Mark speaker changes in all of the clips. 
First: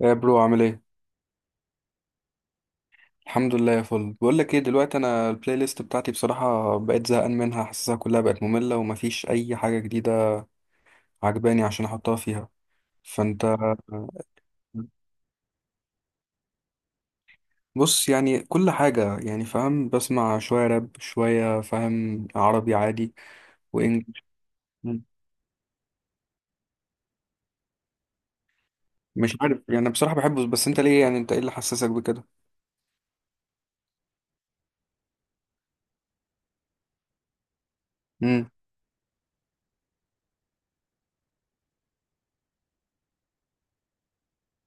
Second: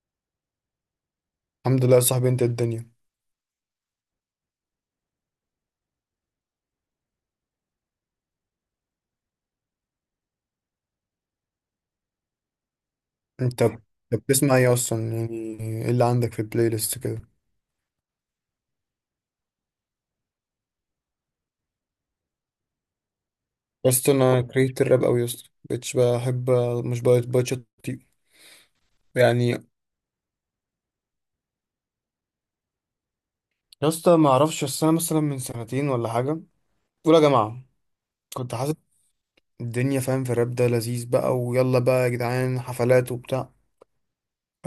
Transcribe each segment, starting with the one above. Speaker 1: يا برو، عامل ايه؟
Speaker 2: الحمد لله يا صاحبي. انت الدنيا.
Speaker 1: الحمد لله يا فل. بقول لك ايه، دلوقتي انا البلاي ليست بتاعتي بصراحه بقيت زهقان منها، حاسسها كلها بقت ممله ومفيش اي حاجه جديده عجباني عشان احطها فيها. فانت...
Speaker 2: انت ب- انت بتسمع ايه اصلا يعني؟ ايه اللي عندك في البلاي ليست كده؟
Speaker 1: بص، يعني كل حاجه، يعني فاهم، بسمع شويه راب شويه، فاهم عربي عادي
Speaker 2: بس
Speaker 1: وانجلش.
Speaker 2: انا كرهت الراب قوي يا اسطى، مبقتش بحب. مش بقيت.
Speaker 1: مش عارف،
Speaker 2: يعني
Speaker 1: يعني انا بصراحه بحبه، بس انت ليه؟ يعني انت ايه اللي حسسك بكده؟
Speaker 2: يا اسطى ما اعرفش، بس انا مثلا من سنتين ولا حاجه، اولى جماعه،
Speaker 1: امم
Speaker 2: كنت حاسس الدنيا فاهم في الراب ده لذيذ بقى، ويلا بقى يا جدعان حفلات وبتاع.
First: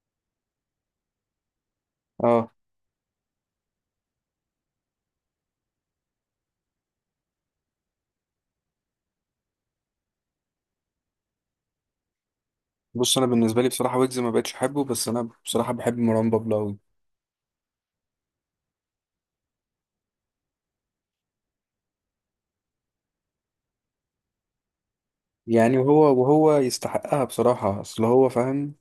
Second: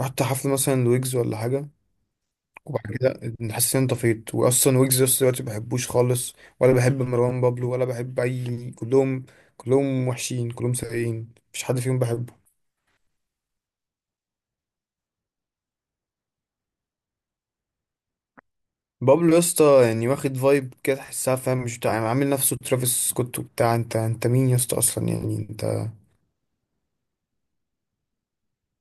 Speaker 2: رحت حفل مثلا لويجز ولا حاجه،
Speaker 1: اه،
Speaker 2: وبعد كده حسيت ان أنا طفيت. واصلا ويجز لسه دلوقتي ما بحبوش خالص، ولا بحب مروان بابلو، ولا بحب اي كلهم. كلهم وحشين، كلهم سيئين، مفيش حد فيهم بحبه.
Speaker 1: بص انا بالنسبه لي بصراحه ويجز ما بقتش احبه، بس انا بصراحه بحب مروان بابلو أوي.
Speaker 2: بابلو يا اسطى يعني واخد فايب كده تحسها فاهم، مش بتاع يعني عامل نفسه ترافيس سكوت وبتاع. انت مين يا اسطى اصلا، يعني
Speaker 1: يعني
Speaker 2: انت؟
Speaker 1: وهو يستحقها بصراحة، أصل هو فاهم.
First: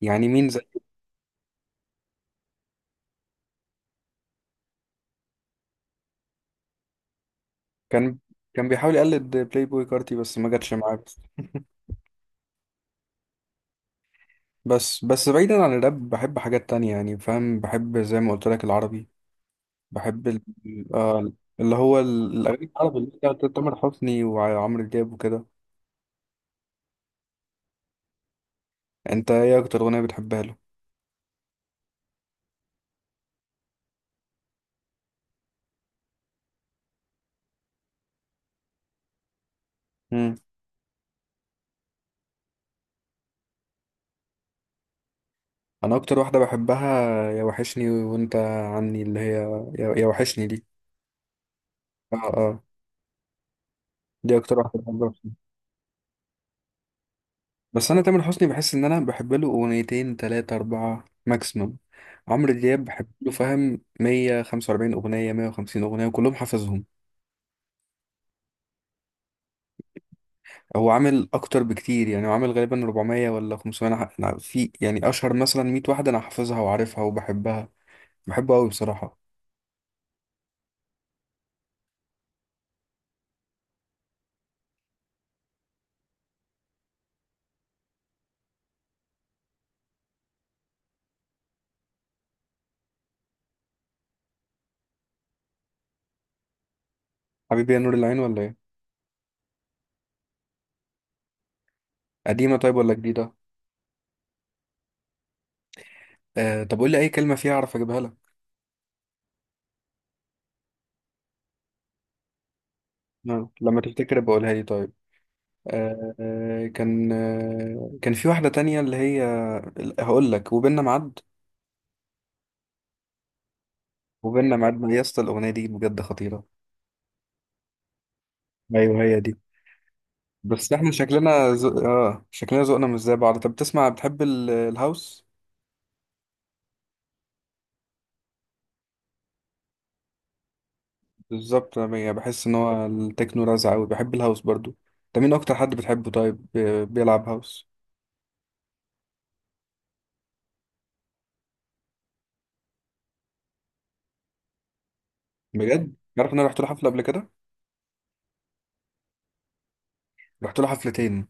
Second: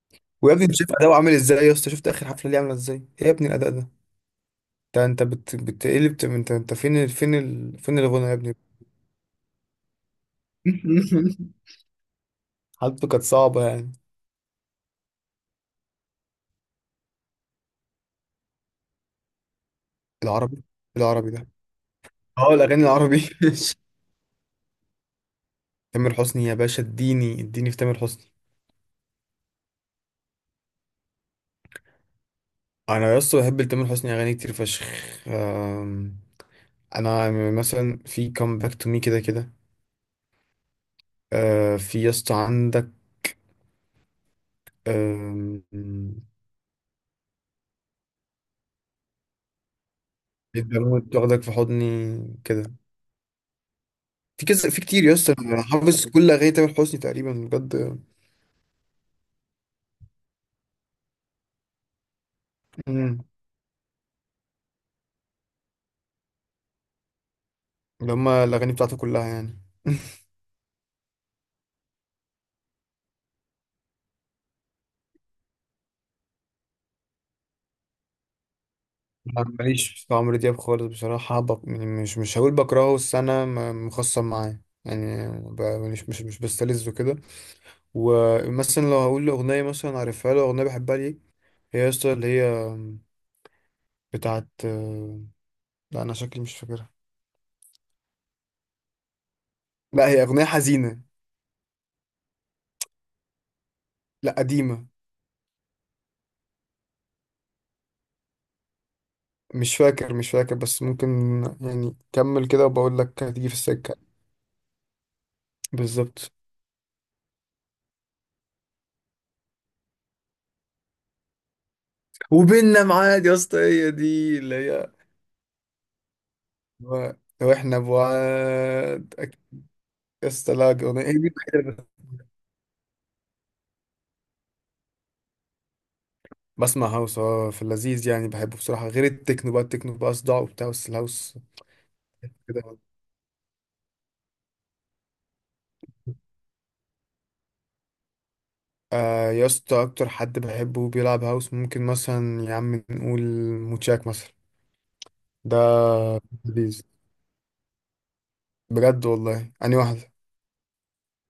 Speaker 1: يعني مين
Speaker 2: ويا
Speaker 1: زي...
Speaker 2: ابني انت شايف اداؤه عامل ازاي يا اسطى؟ شفت اخر حفله ليه عامله ازاي؟ ايه يا ابني الاداء ده؟ بتقلب. انت فين فين
Speaker 1: كان
Speaker 2: الغنى يا ابني؟
Speaker 1: كان بيحاول يقلد بلاي بوي كارتي بس ما جاتش معاه. بس
Speaker 2: حالته كانت صعبه يعني.
Speaker 1: بس بس بعيدا عن الراب بحب حاجات تانية، يعني فاهم، بحب زي ما قلت لك العربي، بحب
Speaker 2: العربي، العربي
Speaker 1: آه،
Speaker 2: ده.
Speaker 1: اللي هو
Speaker 2: اه
Speaker 1: الأغاني
Speaker 2: الاغاني
Speaker 1: العربي اللي هي
Speaker 2: العربي.
Speaker 1: بتاعت تامر حسني وعمرو دياب وكده.
Speaker 2: تامر حسني يا باشا، اديني في تامر حسني.
Speaker 1: أنت إيه أكتر أغنية بتحبها له؟
Speaker 2: انا يا اسطى بحب تامر حسني اغاني كتير فشخ. آم، انا مثلا في كام باك تو مي كده كده.
Speaker 1: مم.
Speaker 2: في يا اسطى عندك. آم،
Speaker 1: أنا أكتر واحدة بحبها يا وحشني وأنت عني، اللي هي يا وحشني دي.
Speaker 2: البنوة تاخدك في
Speaker 1: آه
Speaker 2: حضني
Speaker 1: آه،
Speaker 2: كده.
Speaker 1: دي
Speaker 2: في
Speaker 1: أكتر
Speaker 2: كذا،
Speaker 1: واحدة
Speaker 2: في كتير يا
Speaker 1: بحبها.
Speaker 2: اسطى، انا حافظ كل اغاني تامر حسني تقريبا
Speaker 1: بس
Speaker 2: بجد.
Speaker 1: انا تامر حسني بحس ان انا بحب له اغنيتين تلاتة اربعة ماكسيموم. عمرو دياب بحب
Speaker 2: مم.
Speaker 1: له فاهم 145 اغنية 150 اغنية وكلهم حافظهم.
Speaker 2: اللي هما الاغاني بتاعته كلها يعني.
Speaker 1: هو عامل اكتر بكتير، يعني هو عامل غالبا 400 ولا 500. أنا في يعني اشهر مثلا 100 واحدة انا حافظها وعارفها وبحبها. بحبه قوي بصراحة.
Speaker 2: أنا ماليش في عمرو دياب خالص بصراحة. يعني مش هقول بكرهه، بس أنا مخصم معاه يعني. مش بستلذه كده. ومثلا لو هقول له اغنيه، مثلا عارفها له اغنيه بحبها ليه، هي يا اسطى اللي هي بتاعت، لا انا شكلي مش فاكرها.
Speaker 1: حبيبي يا نور العين ولا ايه؟
Speaker 2: لا هي اغنيه حزينه.
Speaker 1: قديمة طيب ولا جديدة؟
Speaker 2: لا قديمه.
Speaker 1: آه، طب قول لي اي كلمة فيها اعرف اجيبها لك.
Speaker 2: مش فاكر، بس ممكن يعني كمل كده وبقول لك هتيجي
Speaker 1: آه،
Speaker 2: في
Speaker 1: لما
Speaker 2: السكه.
Speaker 1: تفتكر بقولها لي طيب. آه
Speaker 2: بالظبط.
Speaker 1: آه، كان في واحدة تانية اللي هي... هقول لك، وبيننا ميعاد.
Speaker 2: وبيننا معاد يا اسطى، هي دي اللي
Speaker 1: وبيننا ميعاد،
Speaker 2: هي.
Speaker 1: يا اسطى الاغنيه دي بجد خطيره.
Speaker 2: و- واحنا
Speaker 1: ايوه
Speaker 2: بعاد
Speaker 1: هي دي.
Speaker 2: يا اسطى، لا
Speaker 1: بس احنا
Speaker 2: اغنيه هي دي
Speaker 1: شكلنا
Speaker 2: الوحيدة اللي.
Speaker 1: اه شكلنا ذوقنا مش زي بعض. طب بتسمع، بتحب الهاوس؟
Speaker 2: بسمع هاوس اه، في اللذيذ يعني بحبه بصراحه. غير التكنو بقى، التكنو بقى صداع وبتاع، بس الهاوس
Speaker 1: بالظبط، انا يعني بحس ان
Speaker 2: كده.
Speaker 1: هو التكنو رزع قوي، بحب الهاوس برضو. انت مين اكتر حد بتحبه طيب بيلعب هاوس؟
Speaker 2: آه يا اسطى اكتر حد بحبه بيلعب هاوس ممكن مثلا يا عم نقول موتشاك مثلا. ده
Speaker 1: بجد، عارف ان انا رحت له
Speaker 2: لذيذ
Speaker 1: حفله قبل كده.
Speaker 2: بجد والله. اني واحدة،
Speaker 1: رحت له حفلتين.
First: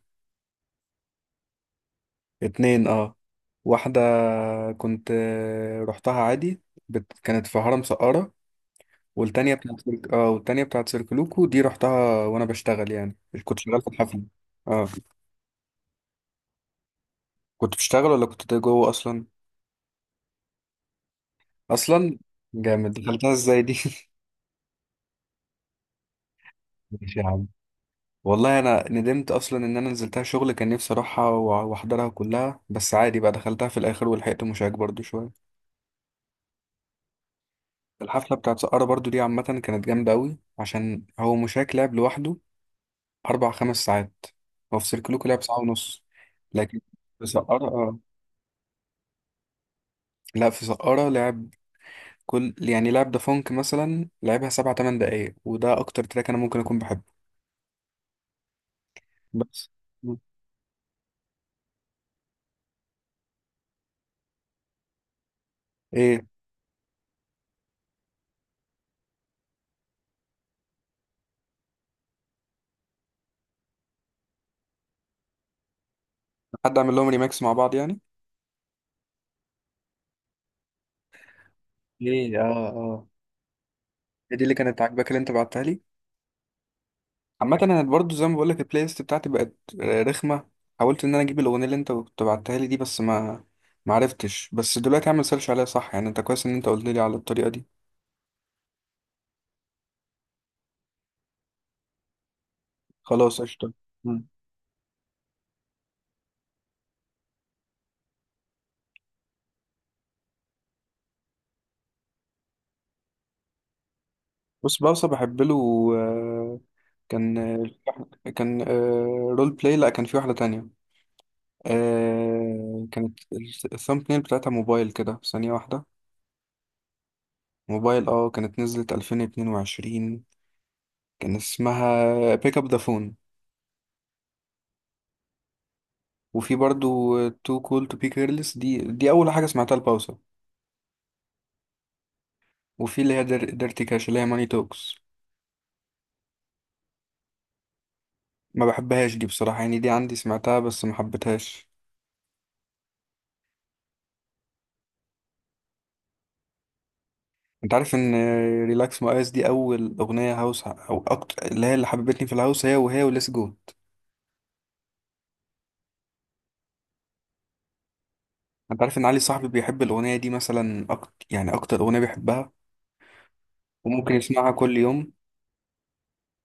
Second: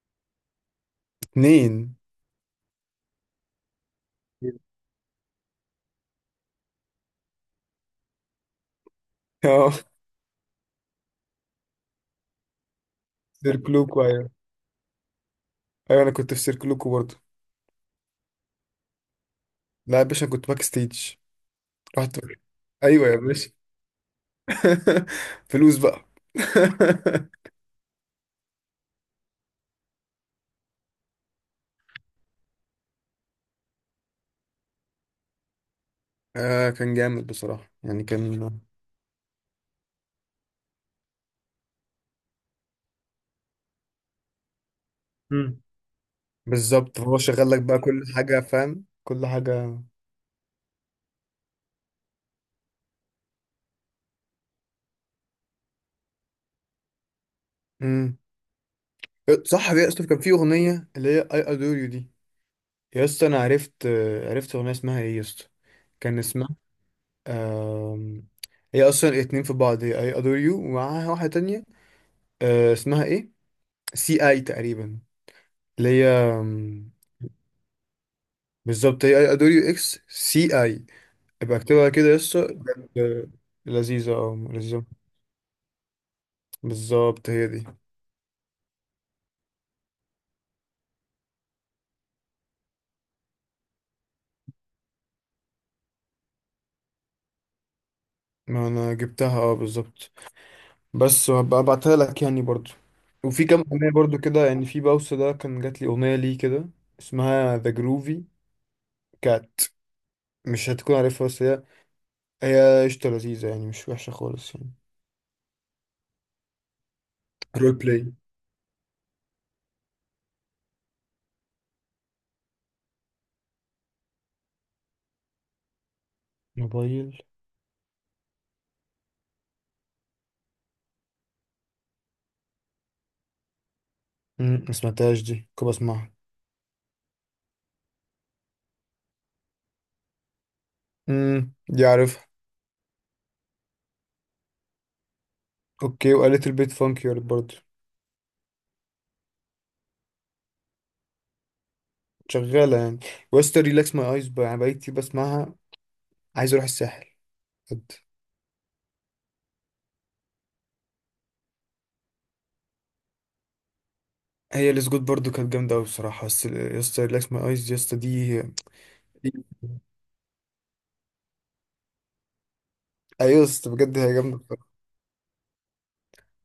Speaker 2: اتنين.
Speaker 1: اتنين اه. واحده كنت، آه، رحتها عادي. كانت في هرم سقارة، والتانية
Speaker 2: اه،
Speaker 1: بتاعت سيرك اه، والتانية بتاعت سيركلوكو دي رحتها وانا بشتغل يعني. كنت شغال في
Speaker 2: سيركلوكو
Speaker 1: الحفلة.
Speaker 2: ايوه.
Speaker 1: اه.
Speaker 2: ايوه انا كنت في سيركلوكو برضه.
Speaker 1: كنت بشتغل ولا كنت جوه اصلا؟
Speaker 2: لا يا باشا أنا كنت باك ستيج.
Speaker 1: اصلا
Speaker 2: رحت
Speaker 1: جامد،
Speaker 2: ايوه يا
Speaker 1: دخلتها
Speaker 2: باشا.
Speaker 1: ازاي دي
Speaker 2: فلوس بقى.
Speaker 1: ماشي يا عم. والله انا ندمت اصلا ان انا نزلتها شغل، كان نفسي اروحها واحضرها كلها، بس عادي بقى دخلتها في الاخر ولحقت مشاك برضو شوية.
Speaker 2: آه كان جامد بصراحة يعني
Speaker 1: الحفلة
Speaker 2: كان.
Speaker 1: بتاعت سقارة برضو دي عامة كانت جامدة قوي عشان هو مشاك لعب لوحده 4-5 ساعات. هو في سيركلوكو لعب ساعة
Speaker 2: امم.
Speaker 1: ونص. لكن
Speaker 2: بالظبط هو
Speaker 1: في
Speaker 2: شغال لك
Speaker 1: سقارة
Speaker 2: بقى
Speaker 1: اه،
Speaker 2: كل حاجة فاهم كل حاجة.
Speaker 1: لا في سقارة لعب كل، يعني لعب ده فونك مثلا لعبها 7-8 دقايق، وده اكتر تراك انا ممكن اكون بحبه.
Speaker 2: امم.
Speaker 1: بس
Speaker 2: صح يا اسطى
Speaker 1: مم.
Speaker 2: كان في أغنية اللي هي I adore you دي. يا اسطى انا عرفت، عرفت اغنيه اسمها ايه يا اسطى. كان
Speaker 1: ايه؟
Speaker 2: اسمها آم، هي اصلا اتنين في بعض، هي اي ادور يو ومعاها واحده تانية. اسمها ايه، سي اي تقريبا، اللي هي
Speaker 1: حد اعمل لهم ريماكس مع بعض يعني؟
Speaker 2: بالظبط، هي اي ادور يو اكس سي اي. ابقى اكتبها كده يا
Speaker 1: ايه
Speaker 2: اسطى
Speaker 1: اه اه،
Speaker 2: بجد. لذيذه اه
Speaker 1: هي دي اللي كانت
Speaker 2: لذيذه.
Speaker 1: عاجباك اللي انت بعتها لي.
Speaker 2: بالظبط هي
Speaker 1: عامه
Speaker 2: دي.
Speaker 1: انا برضو زي ما بقول لك البلاي ليست بتاعتي بقت، آه، رخمه. حاولت ان انا اجيب الاغنيه اللي انت كنت بعتها لي دي بس ما عرفتش. بس دلوقتي اعمل سيرش عليها صح يعني، انت كويس ان انت قلت لي على الطريقه دي.
Speaker 2: ما انا جبتها اه بالظبط. بس وهبقى ابعتها لك يعني برضو.
Speaker 1: خلاص
Speaker 2: وفي كام
Speaker 1: قشطه.
Speaker 2: اغنيه برضو
Speaker 1: مم.
Speaker 2: كده يعني. في باوس ده كان جات لي اغنيه ليه كده اسمها ذا جروفي كات. مش هتكون عارفها، بس هي هي قشطة لذيذة يعني مش وحشة خالص يعني.
Speaker 1: بص بوسة بحب له، آه، كان
Speaker 2: رول بلاي،
Speaker 1: كان رول بلاي، لا كان في واحده تانية. آه كانت الثامب نيل بتاعتها موبايل كده، ثانية واحدة.
Speaker 2: موبايل.
Speaker 1: موبايل اه، كانت نزلت 2022، كان اسمها بيك اب ذا فون.
Speaker 2: ما سمعتهاش دي، كنت بسمعها.
Speaker 1: وفي برضو تو كول تو بي كيرلس، دي أول حاجة سمعتها لباوسا.
Speaker 2: امم، دي عارفها.
Speaker 1: وفي اللي هي ديرتي كاش اللي هي ماني توكس.
Speaker 2: اوكي، وقالت البيت فانكي يارد برضه.
Speaker 1: ما بحبهاش دي بصراحة، يعني دي عندي سمعتها بس ما حبيتهاش.
Speaker 2: شغالة يعني. وستر ريلاكس ماي ايز بقى انا بقيت كتير بسمعها. عايز اروح الساحل
Speaker 1: انت
Speaker 2: بجد.
Speaker 1: عارف ان ريلاكس مقاس دي اول اغنية هاوس او اكتر، اللي هي اللي حببتني في الهاوس، هي وهي وليس جوت.
Speaker 2: هي الاسجود برضه كانت جامدة اوي بصراحة، بس يسطا ريلاكس ماي ايز يسطا دي.
Speaker 1: انت عارف ان علي
Speaker 2: دي-
Speaker 1: صاحبي بيحب الاغنية دي مثلا أكتر، يعني اكتر اغنية بيحبها
Speaker 2: ايوه يا اسطى بجد هي
Speaker 1: وممكن
Speaker 2: جامده
Speaker 1: يسمعها
Speaker 2: بصراحة.
Speaker 1: كل يوم.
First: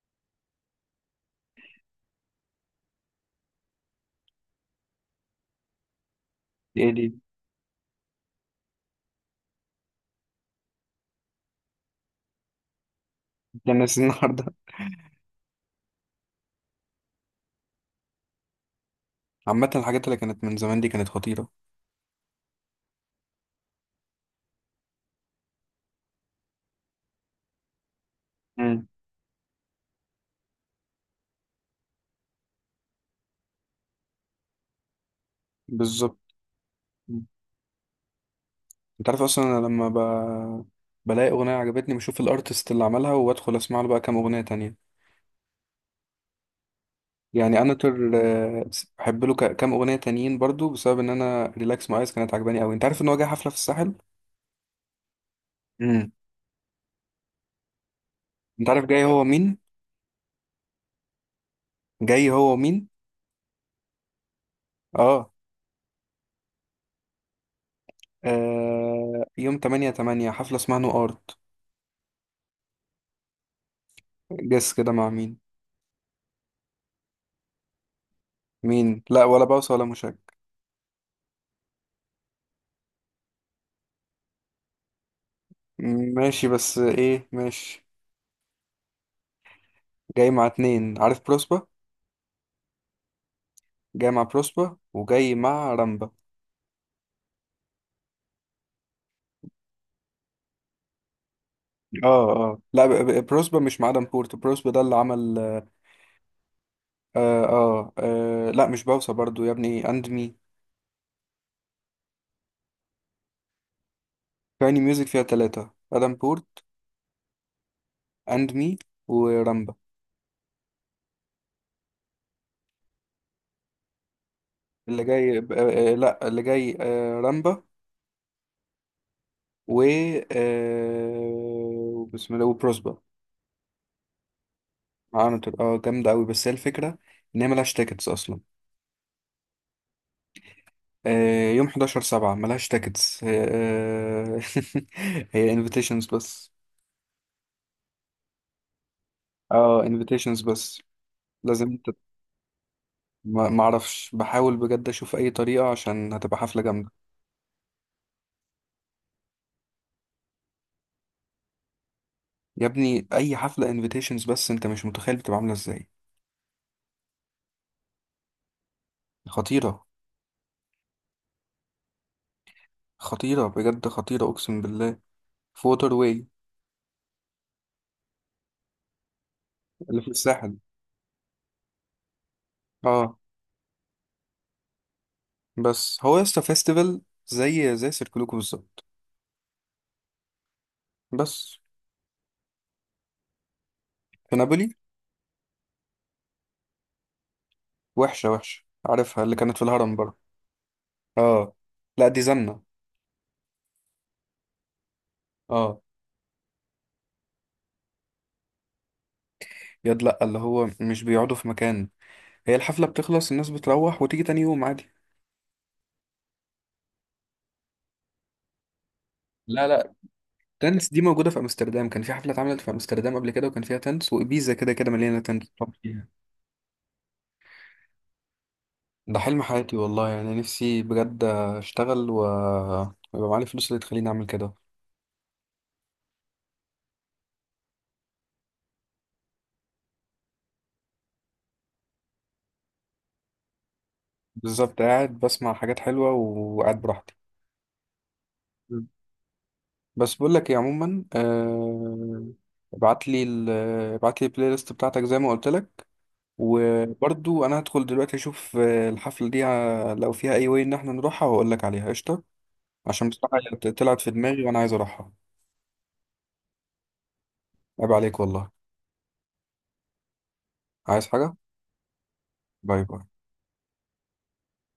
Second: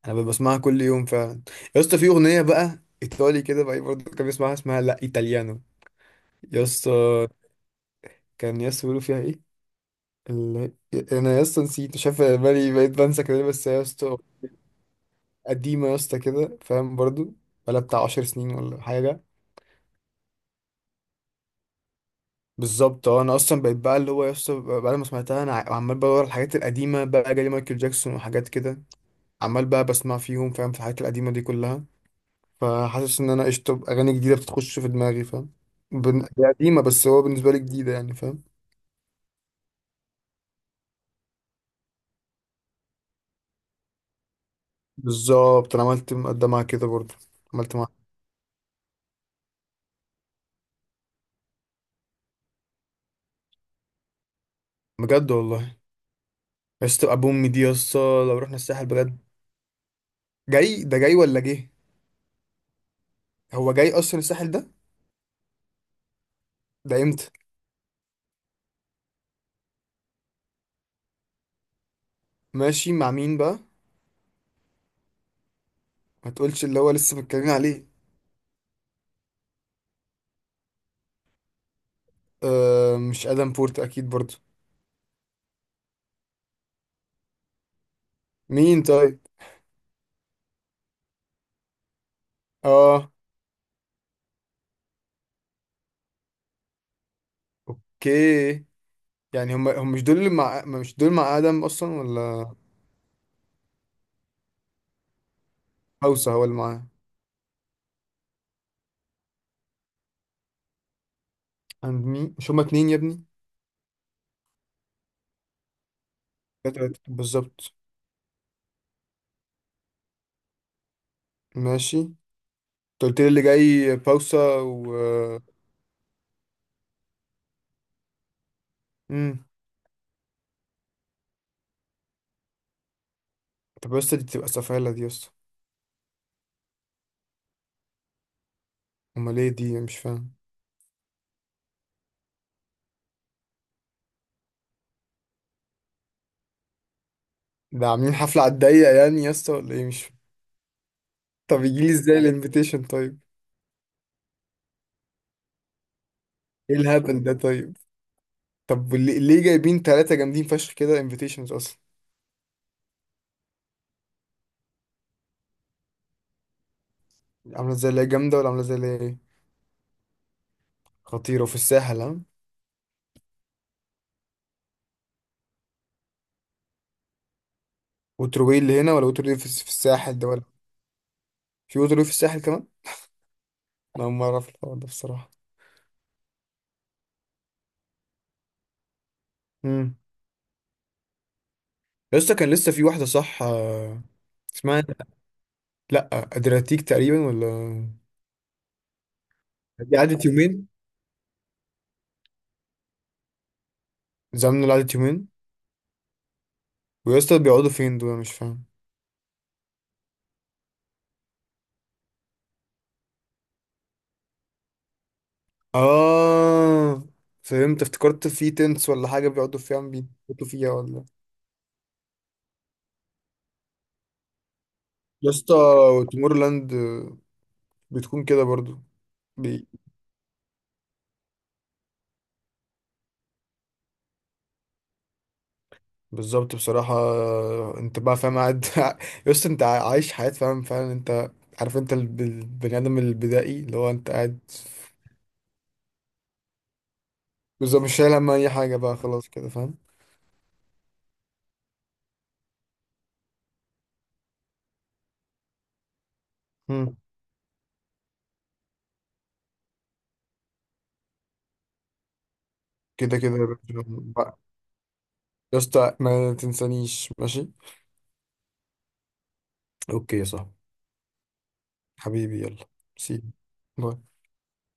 Speaker 2: انا بسمعها كل يوم فعلا. يا اسطى في اغنيه بقى ايطالي كده بقى برضه كان بيسمعها اسمها لا ايطاليانو. يا
Speaker 1: دي
Speaker 2: اسطى
Speaker 1: دي
Speaker 2: كان يس بيقولوا فيها ايه ال... انا يس نسيت، شايف بالي بقيت بنسى كده، بس
Speaker 1: دي
Speaker 2: هي يا
Speaker 1: الناس
Speaker 2: اسطى
Speaker 1: النهارده.
Speaker 2: قديمه يا اسطى كده فاهم برضو، بقالها بتاع 10 سنين ولا حاجه.
Speaker 1: عامة الحاجات اللي كانت من زمان دي كانت خطيرة.
Speaker 2: بالظبط اه، انا اصلا بقيت بقى اللي هو يا اسطى، بعد ما سمعتها انا عمال بدور على الحاجات القديمه بقى، جالي مايكل جاكسون وحاجات كده.
Speaker 1: مم.
Speaker 2: عمال بقى بسمع فيهم فاهم، في الحاجات القديمه دي كلها. فحاسس ان انا قشطه اغاني جديده بتخش في دماغي فاهم.
Speaker 1: بالظبط.
Speaker 2: هي قديمه بس هو
Speaker 1: مم.
Speaker 2: بالنسبه لي جديده يعني فاهم.
Speaker 1: انت عارف اصلا انا لما بلاقي اغنية عجبتني بشوف الارتست اللي عملها، وادخل اسمع له بقى كام اغنية تانية.
Speaker 2: بالظبط، انا عملت مقدمه كده برضو،
Speaker 1: يعني انا
Speaker 2: عملت معاها.
Speaker 1: آه، بحب له كام اغنية تانيين برضو بسبب ان انا ريلاكس ماي ايز كانت عجباني قوي. انت عارف ان هو جاي حفلة في الساحل؟
Speaker 2: بجد والله؟
Speaker 1: مم.
Speaker 2: يا اسطى ابو امي دي يا اسطى، لو رحنا
Speaker 1: انت عارف
Speaker 2: الساحل
Speaker 1: جاي
Speaker 2: بجد.
Speaker 1: هو مين؟
Speaker 2: جاي ده، جاي ولا جه؟
Speaker 1: جاي هو مين؟
Speaker 2: هو جاي اصلا الساحل ده؟
Speaker 1: اه,
Speaker 2: ده امتى؟
Speaker 1: آه... يوم 8 8 حفلة اسمها نو ارت.
Speaker 2: ماشي مع مين بقى؟
Speaker 1: جس كده مع مين؟
Speaker 2: ما تقولش اللي هو لسه متكلمين عليه.
Speaker 1: مين؟ لا، ولا باوسة ولا مشاك.
Speaker 2: آه مش ادم بورت اكيد برضو.
Speaker 1: ماشي بس ايه ماشي.
Speaker 2: مين طيب؟
Speaker 1: جاي مع اتنين، عارف بروسبا.
Speaker 2: اه
Speaker 1: جاي مع بروسبا وجاي مع رامبا.
Speaker 2: اوكي. يعني هم مش دول اللي مع، ما مش دول مع ادم اصلا
Speaker 1: اه
Speaker 2: ولا؟
Speaker 1: اه، لا بروسبا مش مع ادم بورت. بروسبا ده اللي عمل
Speaker 2: هوسه هو اللي معاه؟
Speaker 1: آه آه, اه لا مش باوسا برضو يا ابني، اند مي.
Speaker 2: عند مين؟ مش هما اتنين يا ابني؟
Speaker 1: كايني ميوزك فيها تلاتة ادم بورت،
Speaker 2: تلاتة بالظبط.
Speaker 1: اند مي، ورامبا.
Speaker 2: ماشي. انت قلت لي اللي جاي باوسا و.
Speaker 1: اللي جاي ب- آه آه، لا اللي جاي آه رامبا،
Speaker 2: امم.
Speaker 1: و... آه بسم الله وبروسبا.
Speaker 2: طب يا اسطى دي بتبقى سفالة دي يا اسطى.
Speaker 1: عامل اه جامدة أوي، بس هي الفكرة إن هي ملهاش تيكتس أصلا.
Speaker 2: امال ايه دي مش فاهم؟
Speaker 1: آه، يوم 11 7 ملهاش تاكتس، آه، هي انفيتيشنز بس.
Speaker 2: ده عاملين حفلة على الضيق يعني يا اسطى ولا
Speaker 1: اه
Speaker 2: ايه؟ مش،
Speaker 1: انفيتيشنز بس.
Speaker 2: طب
Speaker 1: لازم انت.
Speaker 2: يجيلي ازاي الانفيتيشن طيب؟
Speaker 1: ما اعرفش، بحاول بجد اشوف اي طريقة عشان هتبقى حفلة
Speaker 2: ايه
Speaker 1: جامدة.
Speaker 2: الهبل ده طيب؟ طب ليه جايبين ثلاثة جامدين فشخ كده انفيتيشنز اصلا؟
Speaker 1: يا ابني اي حفلة انفيتيشنز بس، انت مش متخيل بتبقى عاملة ازاي.
Speaker 2: عاملة زي اللي هي جامدة، ولا عاملة زي اللي هي ايه؟
Speaker 1: خطيرة.
Speaker 2: خطيرة في الساحل ها؟
Speaker 1: خطيرة بجد، خطيرة اقسم بالله. في ووتر واي.
Speaker 2: وتروي اللي هنا، ولا وتروي في، في
Speaker 1: اللي في
Speaker 2: الساحل ده ولا؟
Speaker 1: الساحل
Speaker 2: في وتروي في الساحل كمان؟
Speaker 1: اه.
Speaker 2: انا اول مرة اعرف الحوار ده بصراحة.
Speaker 1: بس هو يسطا فيستيفال، زي زي سيركلوكو بالظبط.
Speaker 2: امم.
Speaker 1: بس
Speaker 2: يا اسطى كان لسه في واحدة صح،
Speaker 1: في نابولي.
Speaker 2: اسمها لا ادرياتيك تقريبا ولا؟
Speaker 1: وحشة وحشة، عارفها اللي كانت في الهرم
Speaker 2: دي
Speaker 1: برضه.
Speaker 2: قعدت يومين.
Speaker 1: اه. لا دي زنة.
Speaker 2: زمن اللي قعدت يومين.
Speaker 1: اه.
Speaker 2: ويا اسطى بيقعدوا فين دول أنا مش فاهم.
Speaker 1: ياد لأ، اللي هو مش بيقعدوا في مكان. هي الحفلة بتخلص الناس بتروح وتيجي تاني يوم عادي.
Speaker 2: اه فهمت، افتكرت في تنس ولا حاجة بيقعدوا
Speaker 1: لا
Speaker 2: فيها
Speaker 1: لا.
Speaker 2: بيموتوا فيها
Speaker 1: تنس دي
Speaker 2: ولا.
Speaker 1: موجودة في أمستردام، كان في حفلة اتعملت في أمستردام قبل كده وكان فيها تنس، وإبيزا كده كده مليانة
Speaker 2: يا
Speaker 1: تنس
Speaker 2: اسطى
Speaker 1: طب فيها.
Speaker 2: تومورلاند بتكون كده برضو.
Speaker 1: ده حلم
Speaker 2: بي...
Speaker 1: حياتي والله، يعني نفسي بجد أشتغل و... ويبقى معايا الفلوس اللي تخليني أعمل كده.
Speaker 2: بالظبط بصراحة. انت بقى فاهم قاعد يا اسطى، انت عايش حياة فاهم فعلا انت. عارف انت البني آدم البدائي اللي هو انت قاعد.
Speaker 1: بالظبط، قاعد بسمع حاجات حلوة وقاعد براحتي.
Speaker 2: بالظبط، مش شايل هم أي حاجة
Speaker 1: مم.
Speaker 2: بقى خلاص كده فاهم.
Speaker 1: بس بقول لك ايه عموما، آه... ابعت لي ابعت لي البلاي ليست بتاعتك زي ما قلت لك.
Speaker 2: مم.
Speaker 1: وبرضو انا هدخل دلوقتي اشوف، آه، الحفلة دي، آه، لو فيها اي واي ان احنا نروحها واقول لك عليها قشطة. عشان
Speaker 2: كده كده
Speaker 1: بصراحة
Speaker 2: يا باشا
Speaker 1: هي طلعت في
Speaker 2: بقى.
Speaker 1: دماغي وانا عايز اروحها.
Speaker 2: يا اسطى ما تنسانيش، ماشي؟
Speaker 1: عيب عليك والله.
Speaker 2: اوكي يا صاحبي.
Speaker 1: عايز حاجة؟
Speaker 2: حبيبي يلا.
Speaker 1: باي باي.
Speaker 2: سي. باي.